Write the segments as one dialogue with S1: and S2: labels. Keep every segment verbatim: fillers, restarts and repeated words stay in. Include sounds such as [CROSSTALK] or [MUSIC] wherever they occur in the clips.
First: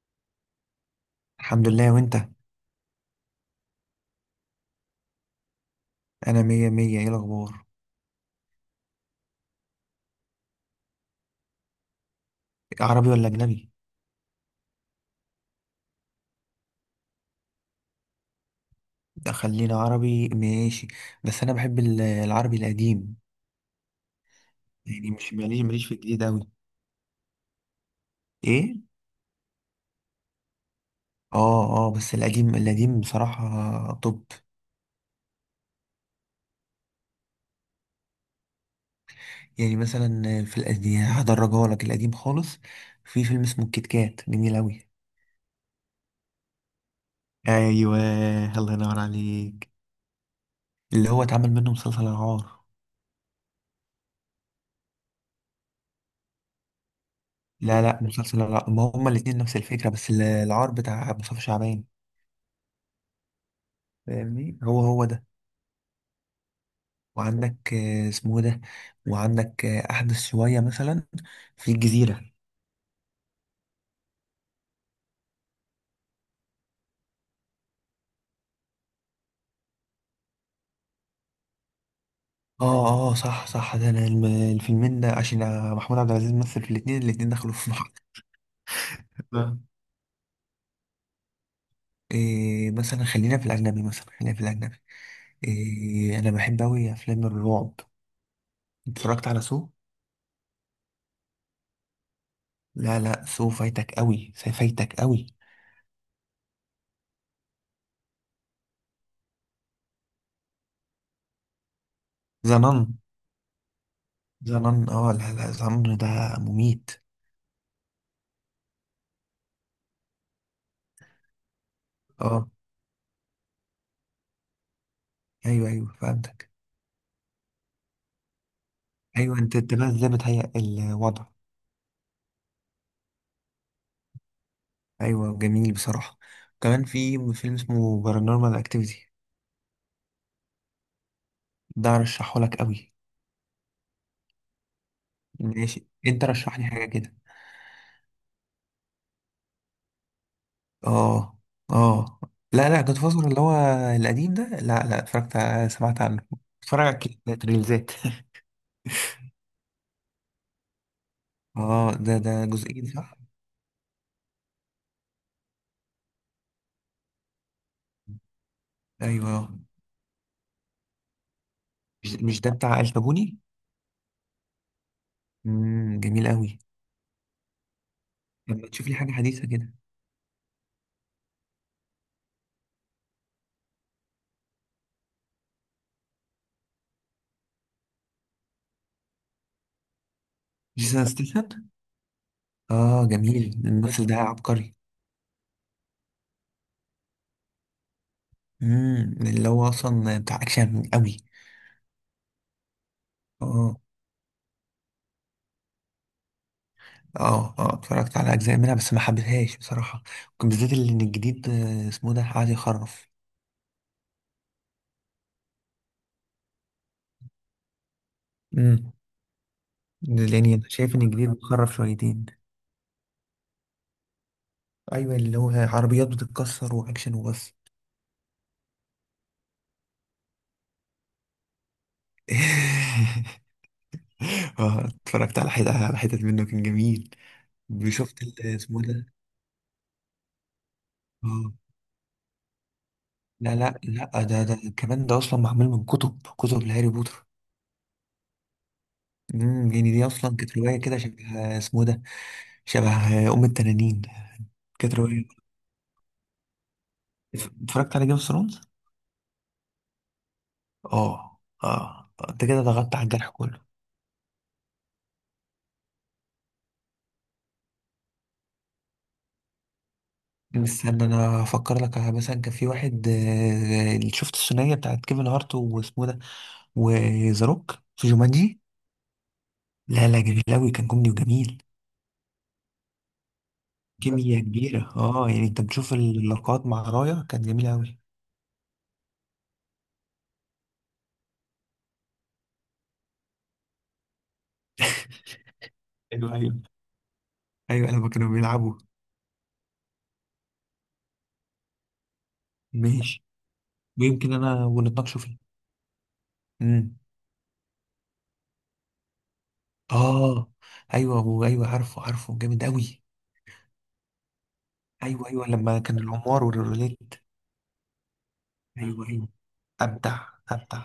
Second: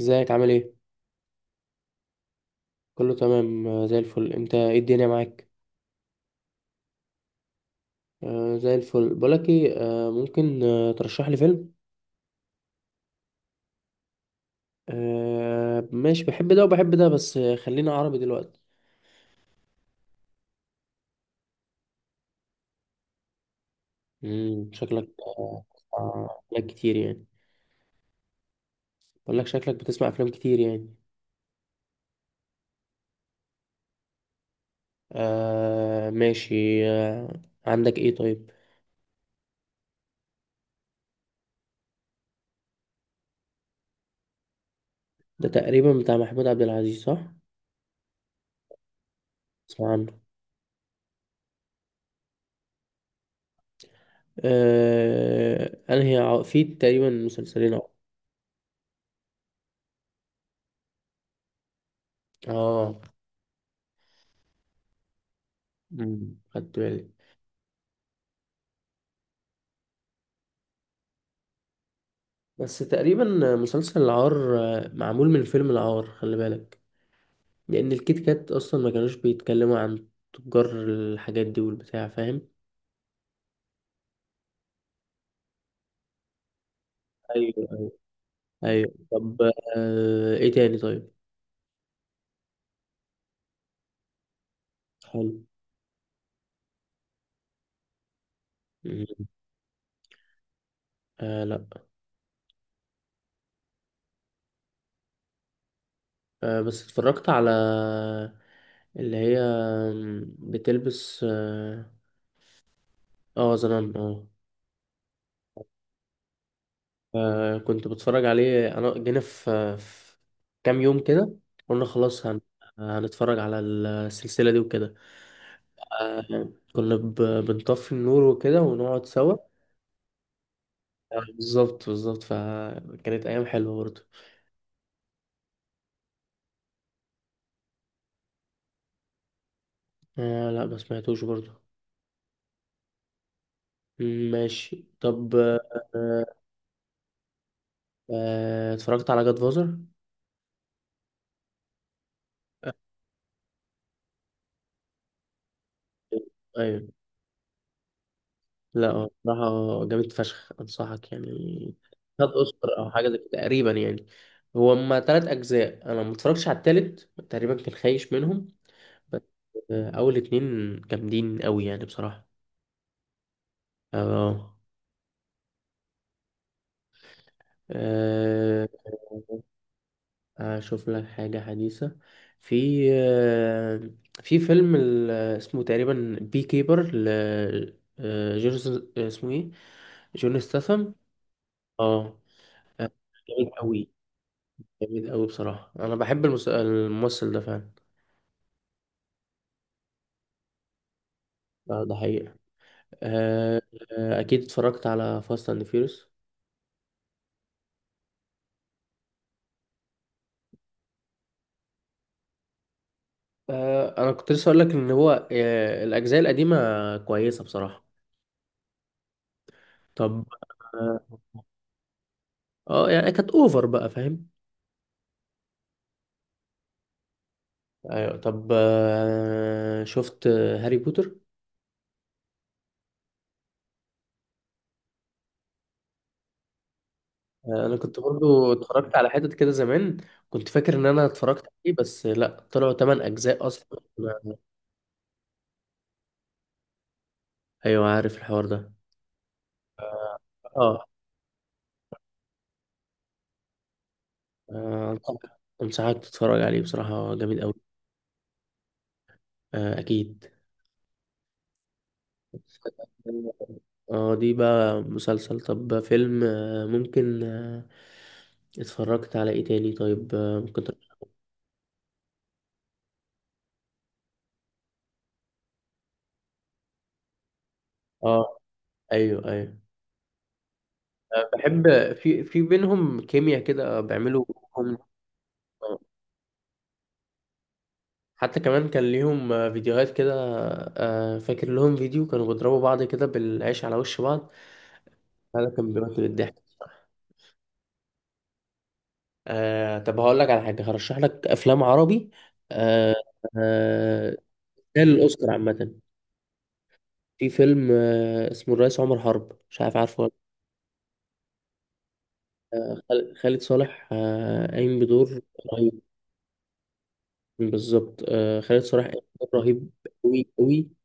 S1: ازيك؟ عامل ايه؟
S2: الحمد لله، وانت؟
S1: كله تمام آه، زي الفل. انت؟ ايه الدنيا معاك؟
S2: انا مية مية. ايه الاخبار؟
S1: آه، زي الفل. بقولك ايه؟ آه ممكن آه ترشح لي فيلم.
S2: عربي ولا اجنبي؟
S1: آه، ماشي، بحب ده وبحب ده، بس آه، خلينا عربي دلوقتي.
S2: ده خلينا عربي، ماشي. بس انا بحب ال- العربي القديم.
S1: امم شكلك
S2: يعني مش ماليش
S1: آه
S2: ماليش في الجديد
S1: آه،
S2: اوي.
S1: افلام كتير يعني.
S2: ايه؟
S1: بقولك شكلك بتسمع افلام كتير يعني.
S2: اه، اه، بس القديم القديم بصراحة. طب.
S1: آه، ماشي. آه، عندك ايه طيب؟
S2: يعني مثلا في القديم، هدرجها لك القديم خالص. في فيلم اسمه الكيت كات، جميل اوي.
S1: ده تقريبا بتاع محمود عبد العزيز، صح؟
S2: ايوه. الله ينور عليك.
S1: اسمع عنه.
S2: اللي هو اتعمل منه مسلسل العار.
S1: آه، انا هي في تقريبا مسلسلين أو-
S2: لا، لا، مسلسل العار. ما هما الاتنين نفس الفكرة، بس ال- العار بتاع مصطفى شعبان.
S1: اه.
S2: فاهمني؟ هو هو ده.
S1: مم، خدت بالي.
S2: وعندك آه، اسمه ده. وعندك آه، أحدث شوية، مثلا. في الجزيرة.
S1: بس تقريبا مسلسل العار آه، معمول من فيلم العار، خلي بالك. لأن الكيت كات أصلا ما كانوش بيتكلموا عن تجار الحاجات دي والبتاع، فاهم.
S2: اه، اه، صح، صح، ده أنا الم- الفيلمين ده عشان محمود عبد العزيز مثل في الاتنين. الاتنين
S1: أيوه،
S2: دخلوا في
S1: أيوه.
S2: محطة.
S1: أيوه، طب. آه إيه تاني طيب؟
S2: إيه؟ [LAUGHS] مثلا خلينا في الأجنبي مثلا خلينا في الأجنبي.
S1: حلو.
S2: إيه، أنا بحب أوي أفلام الرعب.
S1: مم.
S2: اتفرجت على سو؟
S1: آه، لأ.
S2: لا، لا، سو فايتك أوي، سو فايتك أوي.
S1: آه، بس اتفرجت على اللي هي بتلبس اه
S2: زنان.
S1: آه، زنان اه
S2: زنان، اه. لا، لا، زنان ده مميت.
S1: آه، كنت بتفرج عليه. أنا جينا في في كام يوم كده، قلنا خلاص هن...
S2: اه.
S1: هنتفرج على السلسلة دي وكده.
S2: أيوه، أيوه،
S1: آه،
S2: فهمتك.
S1: كنا ب- بنطفي النور وكده ونقعد سوا.
S2: أيوه. أنت أنت بقى إزاي بتهيأ
S1: آه،
S2: الوضع؟
S1: بالظبط بالظبط، فكانت أيام حلوة برضه.
S2: ايوه، جميل بصراحه. كمان في فيلم اسمه بارانورمال اكتيفيتي.
S1: آه، لا، ما سمعتوش برضه.
S2: ده رشحه لك قوي.
S1: مم، ماشي، طب آه
S2: ماشي، انت رشح لي حاجه كده.
S1: آه، اتفرجت على جاد فازر؟
S2: اه، اه. لا، لا، جاد فازر اللي هو القديم ده. لا، لا، اتفرجت ع- سمعت عنه. اتفرج
S1: أيوة.
S2: على الكليبات، ريلزات. [LAUGHS]
S1: لا، هو بصراحة جامد فشخ، أنصحك يعني.
S2: اه، ده
S1: خد
S2: ده
S1: أوسكار
S2: جزئين،
S1: أو حاجة
S2: صح؟
S1: زي كده تقريبا يعني. هو هما تلات أجزاء، أنا ما اتفرجتش على التالت تقريبا، كان خايش منهم. بس
S2: ايوه.
S1: آه أول اتنين جامدين أوي يعني
S2: مش
S1: بصراحة.
S2: مش ده بتاع الكابوني؟
S1: اه.
S2: امم جميل قوي.
S1: آه،
S2: لما تشوف لي حاجه حديثه كده.
S1: اشوف لك حاجة حديثة. في آه، في فيلم ال- اسمه تقريبا بي كيبر ل آه، جورج، اسمه ايه؟ جون ستاثام.
S2: جيسون ستيثم.
S1: اه. آه،
S2: اه،
S1: جامد
S2: جميل،
S1: قوي.
S2: الممثل ده عبقري.
S1: جامد قوي بصراحة، انا بحب المس- الممثل ده فعلا.
S2: امم اللي هو اصلا بتاع اكشن قوي.
S1: آه، ده حقيقة. آه.
S2: اه،
S1: آه، اكيد اتفرجت على فاست اند فيوريوس.
S2: اه. اه، اتفرجت على اجزاء منها بس ما حبيتهاش بصراحه. ممكن بالذات اللي ان الجديد، آه، اسمه ده، قاعد يخرف.
S1: انا كنت لسه اقول لك ان هو آه، الاجزاء القديمة كويسة بصراحة.
S2: امم.
S1: طب.
S2: لاني انا شايف
S1: اه.
S2: ان الجديد بيخرف شويتين.
S1: آه، يعني كانت اوفر بقى، فاهم.
S2: ايوه، اللي هو عربيات بتتكسر واكشن وبس.
S1: ايوه، طب آه، شفت هاري بوتر؟
S2: [LAUGHS] اه، اتفرجت على حتت على حتت منه، كان جميل.
S1: آه، انا كنت
S2: وشفت ال-
S1: برضو
S2: اسمه
S1: اتفرجت
S2: ده.
S1: على حتت كده زمان. كنت فاكر ان انا اتفرجت
S2: اه،
S1: عليه، بس لا، طلعوا تمانية اجزاء
S2: لا،
S1: اصلا.
S2: لا، لا، ده ده كمان، ده اصلا معمول من كتب كتب لهاري بوتر.
S1: ايوه، عارف الحوار ده.
S2: امم يعني دي اصلا كانت روايه
S1: اه،
S2: كده، شبه اسمه ده. شبه. آه، ام التنانين.
S1: آه،
S2: كانت
S1: انصحك.
S2: روايه.
S1: أنصحك تتفرج عليه بصراحة، جميل قوي.
S2: اتفرجت على جيم اوف ثرونز.
S1: آه، اكيد.
S2: اه، اه، آه، انت كده ضغطت على الجرح كله.
S1: اه، دي بقى مسلسل. طب فيلم آه، ممكن آه، اتفرجت على ايه تاني طيب؟ آه، ممكن تر-
S2: استنى انا افكر لك. على مثلا كان في واحد، آه، اللي شفت الثنائيه بتاعت كيفن هارت واسمه إيه ده. وذا روك في
S1: اه،
S2: جومانجي.
S1: ايوه ايوه.
S2: لا، لا، جميل قوي، كان كوميدي وجميل.
S1: بحب في في بينهم كيمياء كده
S2: بس
S1: بيعملوا.
S2: كيمياء
S1: هم.
S2: كبيره، اه، يعني انت بتشوف اللقاءات مع رايا، كانت جميله قوي.
S1: حتى كمان كان ليهم آه، فيديوهات كده. آه، فاكر لهم فيديو كانوا بيضربوا بعض كده بالعيش على وش بعض. هذا كان
S2: [LAUGHS]
S1: بيمثل
S2: ايوه،
S1: الضحك.
S2: ايوه، ايوه، لما كانوا بيلعبوا.
S1: آه، طب هقول لك على حاجة، هرشح لك أفلام عربي. آه.
S2: ماشي.
S1: آه.
S2: ويمكن انا
S1: تستاهل
S2: ونتناقشوا
S1: الأوسكار
S2: فيه.
S1: عامة.
S2: امم
S1: في فيلم آه اسمه الرئيس عمر حرب، مش عارف عارفه ولا.
S2: اه، ايوه، وايوه، عارفه، عارفه، جامد
S1: لأ.
S2: قوي.
S1: خال- خالد صالح آه قايم بدور
S2: ايوه، ايوه، لما
S1: رهيب.
S2: كان القمار والروليت.
S1: بالظبط، آه، خالد صالح قايم
S2: ايوه، ايوه.
S1: بدور رهيب.
S2: ابدع.
S1: أوي أوي.
S2: ابدع.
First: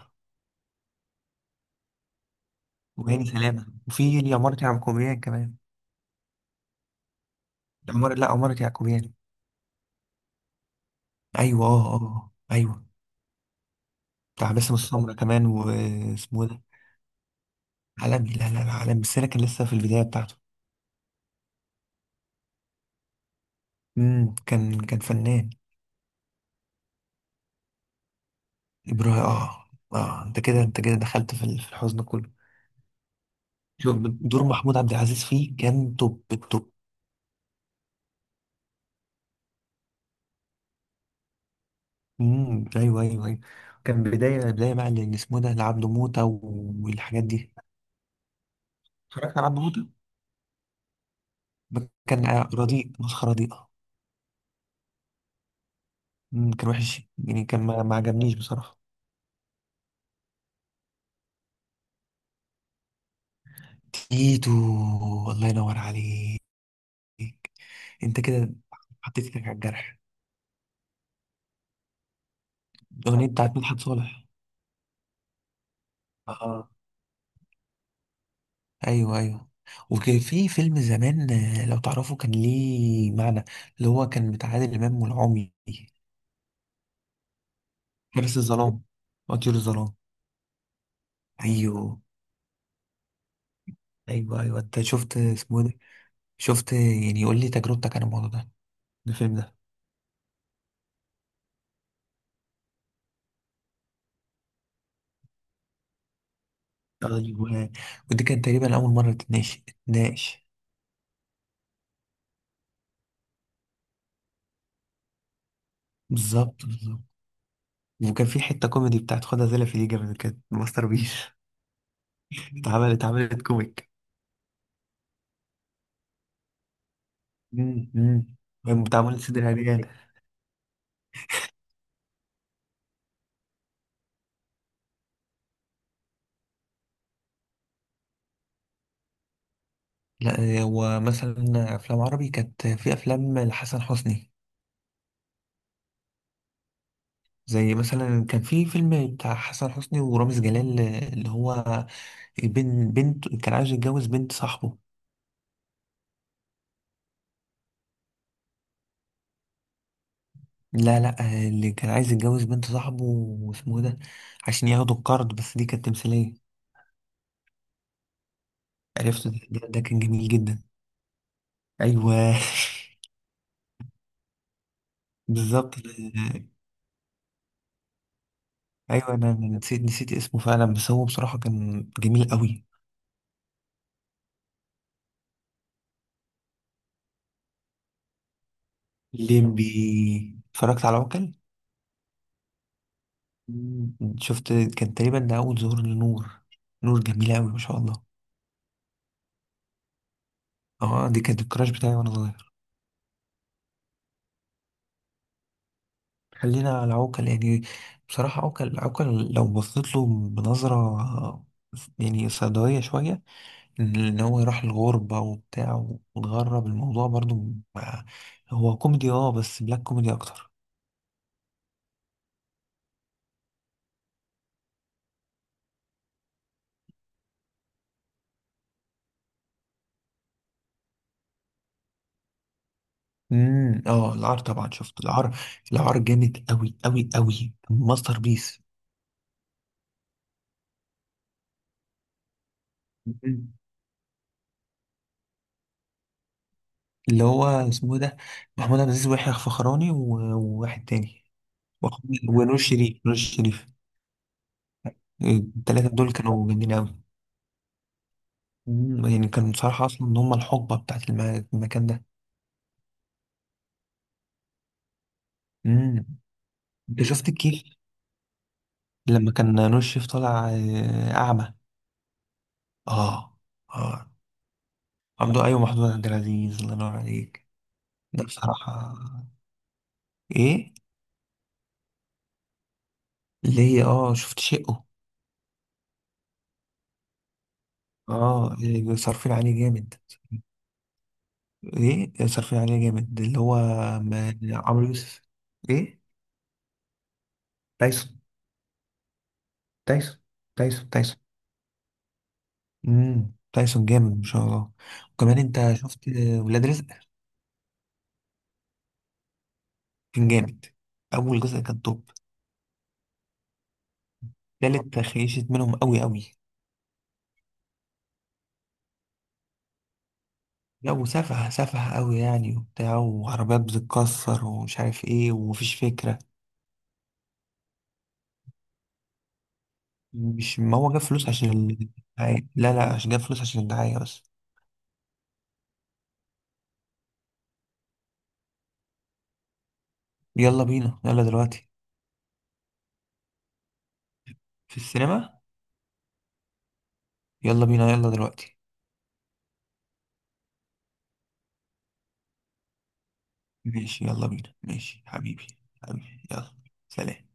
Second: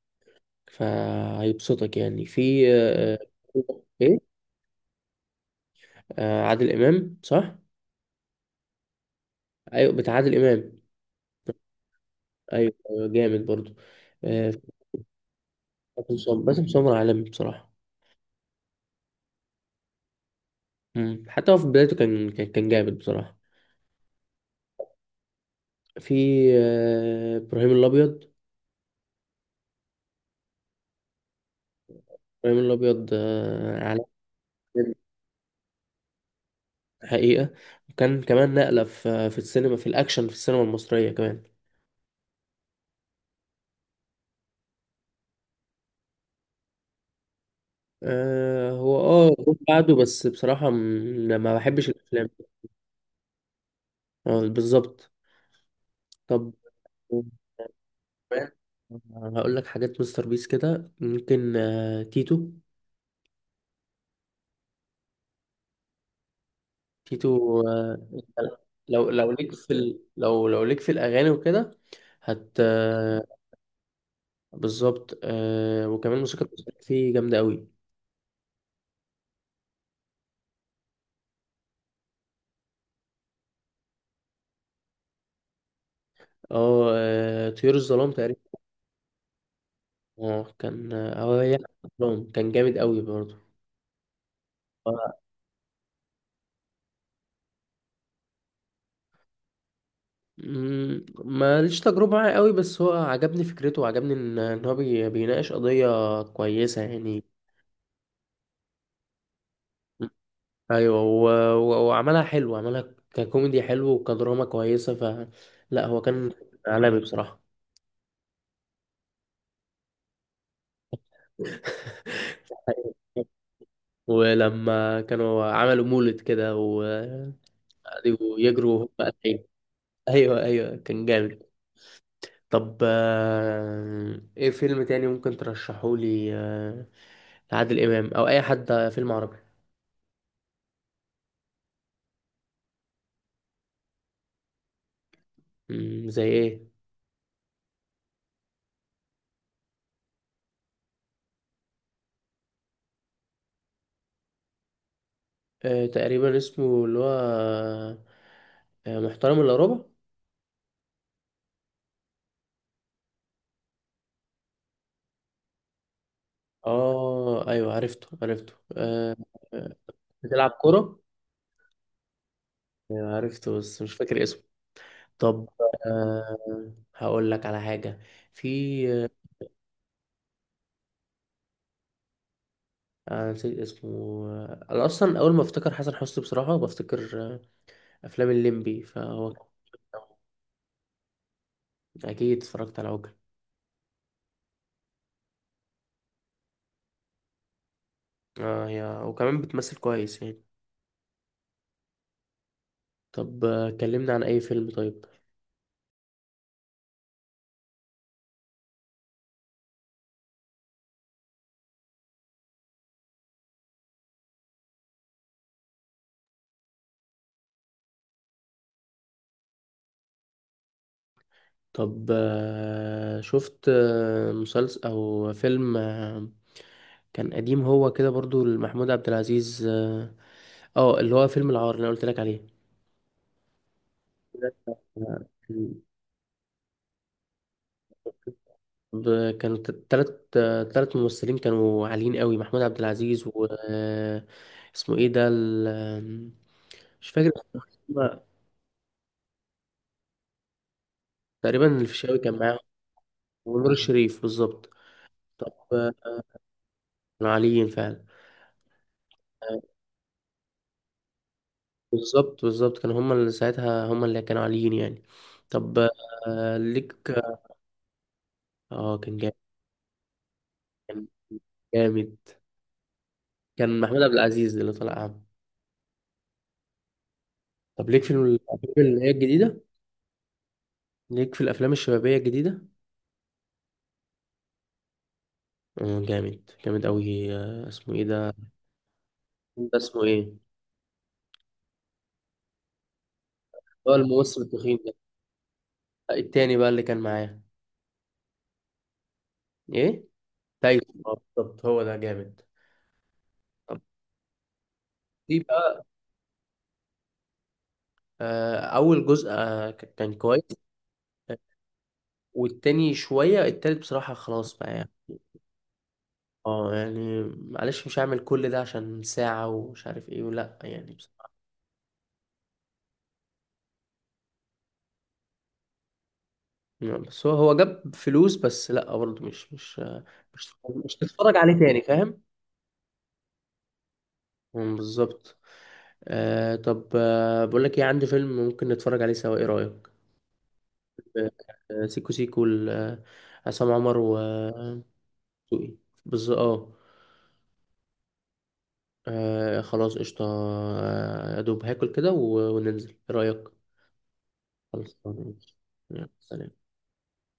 S1: فهيبسطك يعني في مم. آه،
S2: وهاني سلامه، وفي
S1: ايه.
S2: اليمارة يعقوبيان كمان.
S1: آه، عادل امام صح؟
S2: العمارة، لا، عمارة يعقوبيان.
S1: ايوه، بتاع عادل امام.
S2: ايوه، اه، اه،
S1: ايوه،
S2: ايوه.
S1: أيوة، جامد برضو.
S2: بتاع
S1: آه،
S2: باسم السمره كمان،
S1: باسم سمر،
S2: واسمه إيه ده.
S1: باسم سمر عالمي بصراحه.
S2: عالمي، لا، لا، لا، عالمي بس انا كان لسه في البدايه بتاعته.
S1: مم. حتى هو في بدايته كان كان كان جامد بصراحه.
S2: امم كان كان فنان.
S1: في آه، ابراهيم الابيض.
S2: ابراهيم، اه. اه، انت كده انت كده دخلت في ال- في الحزن كله.
S1: ابراهيم الابيض آه،
S2: شوف،
S1: عالمي.
S2: دور محمود عبد
S1: بجد،
S2: العزيز فيه كان توب التوب.
S1: حقيقه. وكان كمان نقله في في السينما، في الاكشن في السينما المصريه كمان.
S2: امم ايوه، ايوه، ايوه. كان بدايه بدايه بقى اللي اسمه ده لعبد موته. والحاجات دي.
S1: آه، هو اه
S2: اتفرجت على
S1: جم
S2: عبد موته.
S1: بعده، بس بصراحه م- ما
S2: ب-
S1: بحبش
S2: كان
S1: الافلام.
S2: رديء، مسخره، رديئه.
S1: آه، بالظبط. طب.
S2: امم كان وحش يعني، كان ما, ما عجبنيش
S1: فاهم.
S2: بصراحه.
S1: هقول لك حاجات مستر بيس كده، ممكن آه، تيتو.
S2: تيتو. الله ينور عليك.
S1: تيتو. آه،
S2: انت كده
S1: لو
S2: حطيت
S1: لو
S2: ايدك على
S1: ليك في
S2: الجرح.
S1: ال... لو لو ليك في الاغاني وكده. هت آه،
S2: الاغنيه بتاعت مدحت صالح.
S1: بالظبط. آه، وكمان الموسيقى
S2: اه.
S1: بتاعته فيه جامده قوي.
S2: ايوه، ايوه. وكان في فيلم زمان، آه، لو تعرفه كان ليه معنى. اللي هو كان بتاع عادل امام والعمي.
S1: اه. آه، طيور الظلام تقريبا.
S2: حارس الظلام. وطيور الظلام.
S1: اه، كان اه هي
S2: ايوه.
S1: الظلام كان جامد قوي برضه.
S2: ايوه، ايوه، انت شفت
S1: آه.
S2: اسمه إيه ده؟ شفت؟ يعني قول لي تجربتك عن الموضوع ده. الفيلم ده.
S1: مم، ماليش تجربه معاه قوي، بس هو عجبني فكرته، وعجبني ان إن هو بي... بيناقش قضيه كويسه يعني.
S2: ايوه. ودي كانت تقريبا اول مره تتناقش تتناقش.
S1: ايوه، و- و- وعملها حلو، عملها ككوميدي حلو وكدراما كويسه ف لا، هو كان
S2: بالظبط،
S1: عالمي
S2: بالظبط.
S1: بصراحه.
S2: وكان في حته كوميدي بتاعت خدها زي في دي، من كانت ماستر بيس. [LAUGHS]
S1: [LAUGHS]
S2: اتعملت اتعملت كوميك.
S1: ولما كانوا عملوا مولد كده وقعدوا
S2: امم.
S1: يجروا
S2: امم
S1: وهم
S2: بتعمل
S1: قاعدين.
S2: صدر عريان.
S1: ايوه، ايوه، كان جامد. طب آه، ايه فيلم تاني ممكن ترشحه لي آه، لعادل امام او اي حد، فيلم عربي.
S2: لا، هو مثلا افلام عربي كانت في افلام لحسن حسني.
S1: مم، زي ايه؟
S2: زي مثلا كان في فيلم بتاع حسن حسني ورامز جلال، اللي هو بين بنت كان عايز يتجوز بنت صاحبه.
S1: آه، تقريبا اسمه اللي هو آه، آه، محترم الا ربع.
S2: لا، لا، اللي كان عايز يتجوز بنت صاحبه واسمه إيه ده، عشان ياخدوا القرض، بس دي كانت تمثيلية.
S1: اه، ايوه، عرفته عرفته آه.
S2: عرفته. ده, ده,
S1: آه،
S2: ده كان جميل
S1: بتلعب
S2: جدا.
S1: كرة.
S2: ايوه.
S1: أيوة، عرفته بس مش فاكر اسمه.
S2: [LAUGHS]
S1: طب
S2: بالظبط.
S1: آه هقول لك على حاجة. في آه
S2: ايوه، انا أنا نسيت نسيت اسمه فعلا، بس هو بصراحة كان جميل قوي.
S1: أنا نسيت اسمه. آه، انا اصلا اول ما افتكر حسن حسني بصراحة بفتكر آه افلام الليمبي فهو.
S2: ليمبي. اتفرجت على عوكل.
S1: اكيد اتفرجت على عوكل.
S2: مم. شفت؟ كان تقريبا ده اول ظهور لنور. نور جميلة قوي، ما شاء الله.
S1: اه، هي وكمان بتمثل كويس يعني.
S2: اه، دي كانت الكراش بتاعي وانا صغير.
S1: طب آه، كلمنا عن اي فيلم طيب.
S2: خلينا على عوكل يعني. بصراحة عوكل، عوكل لو بصيت له بنظرة، يعني سوداوية شوية، إن إن هو يروح الغربة وبتاع، وتغرب الموضوع برضو. مع- هو كوميدي، اه، بس بلاك كوميدي أكتر.
S1: طب آه شفت آه مسلسل او فيلم آه، كان قديم، هو كده برضو لمحمود عبد العزيز اه. آه، اللي هو فيلم العار اللي أنا قلت لك عليه.
S2: امم اه، العار طبعا، شفت
S1: آه،
S2: العار. العار جامد أوي أوي أوي، ماستر بيس.
S1: ب- كان ت- تلت آه، تلت ممثلين كانوا عاليين قوي، محمود عبد العزيز و...
S2: مم.
S1: آه، اسمه ايه ده ال- آم، مش
S2: اللي
S1: فاكر
S2: هو اسمه إيه
S1: اسمه.
S2: ده. محمود عبد العزيز ويحيى الفخراني و- وواحد تاني.
S1: تقريبا
S2: وخ-
S1: الفيشاوي كان معاهم.
S2: ونور شريف، نور شريف.
S1: ونور الشريف، بالظبط. طب
S2: التلاتة
S1: آه،
S2: دول كانوا جامدين أوي.
S1: كانوا عاليين فعلا.
S2: مم، يعني كان
S1: آه،
S2: بصراحة أصلا إن هما الحقبة بتاعت الم- المكان ده.
S1: بالظبط بالظبط، كانوا هما اللي ساعتها، هما اللي كانوا عاليين يعني. طب
S2: مم.
S1: آه، ليك.
S2: أنت شفت الكيف؟
S1: اه، كان جامد.
S2: لما كان نور الشريف طالع،
S1: كان
S2: آه، أعمى.
S1: جامد.
S2: آه.
S1: كان محمود
S2: آه.
S1: عبد العزيز اللي طلع أعمى.
S2: عبده، أيوة، محمود عبد العزيز، الله ينور عليك.
S1: طب ليك في
S2: ده
S1: الأفلام
S2: بصراحة.
S1: اللي هي الجديدة؟
S2: إيه؟
S1: ليك في الأفلام الشبابية الجديدة؟
S2: ليه؟ آه شفت شقه.
S1: آه، جامد جامد أوي. آه، اسمه إيه ده؟
S2: آه إيه، صارفين عليه
S1: ده
S2: جامد.
S1: اسمه إيه؟
S2: إيه، صارفين عليه جامد، اللي هو
S1: هو الممثل
S2: ما-
S1: التخين
S2: عمرو
S1: ده.
S2: يوسف. إيه.
S1: آه، التاني بقى اللي كان معاه.
S2: تايسون.
S1: إيه؟
S2: تايسون. تايسون،
S1: تايسون. آه،
S2: تايسون.
S1: بالظبط، هو ده جامد.
S2: مم.
S1: طب
S2: تايسون جامد، ما شاء الله.
S1: في
S2: وكمان أنت
S1: بقى.
S2: شفت آه، ولاد رزق.
S1: آه، أول جزء آه، ك- كان
S2: كان
S1: كويس.
S2: جامد.
S1: آه،
S2: اول جزء كان توب.
S1: والتاني شوية، التالت بصراحة خلاص بقى يعني.
S2: تالت خيشت منهم قوي قوي.
S1: اه، يعني معلش، مش هعمل كل ده عشان ساعة ومش عارف ايه ولا
S2: لا،
S1: يعني.
S2: وسفه سفه قوي يعني، وبتاع، وعربيات بتتكسر، ومش عارف ايه، ومفيش فكره.
S1: نعم، بس هو هو جاب فلوس، بس لا برضه مش مش مش
S2: مش، ما
S1: مش
S2: هو جاب فلوس
S1: تتفرج عليه
S2: عشان
S1: تاني، فاهم.
S2: الدعايه. لا، لا، عشان جاب فلوس عشان الدعايه بس.
S1: مم، بالظبط. آه، طب آه بقول لك ايه، عندي فيلم ممكن نتفرج عليه سوا، ايه رأيك؟
S2: يلا بينا، يلا دلوقتي.
S1: آه، سيكو سيكو ل- آه، عصام عمر و
S2: في السينما.
S1: دسوقي. بالظبط، اه.
S2: يلا بينا، يلا دلوقتي.
S1: آه، خلاص، قشطة. آه، يا دوب هاكل كده و- وننزل، ايه رأيك؟
S2: ماشي، يلا بينا،
S1: خلاص،
S2: ماشي
S1: تمام،
S2: حبيبي.
S1: ماشي. يلا،
S2: حبيبي،
S1: سلام.
S2: يلا. سلام.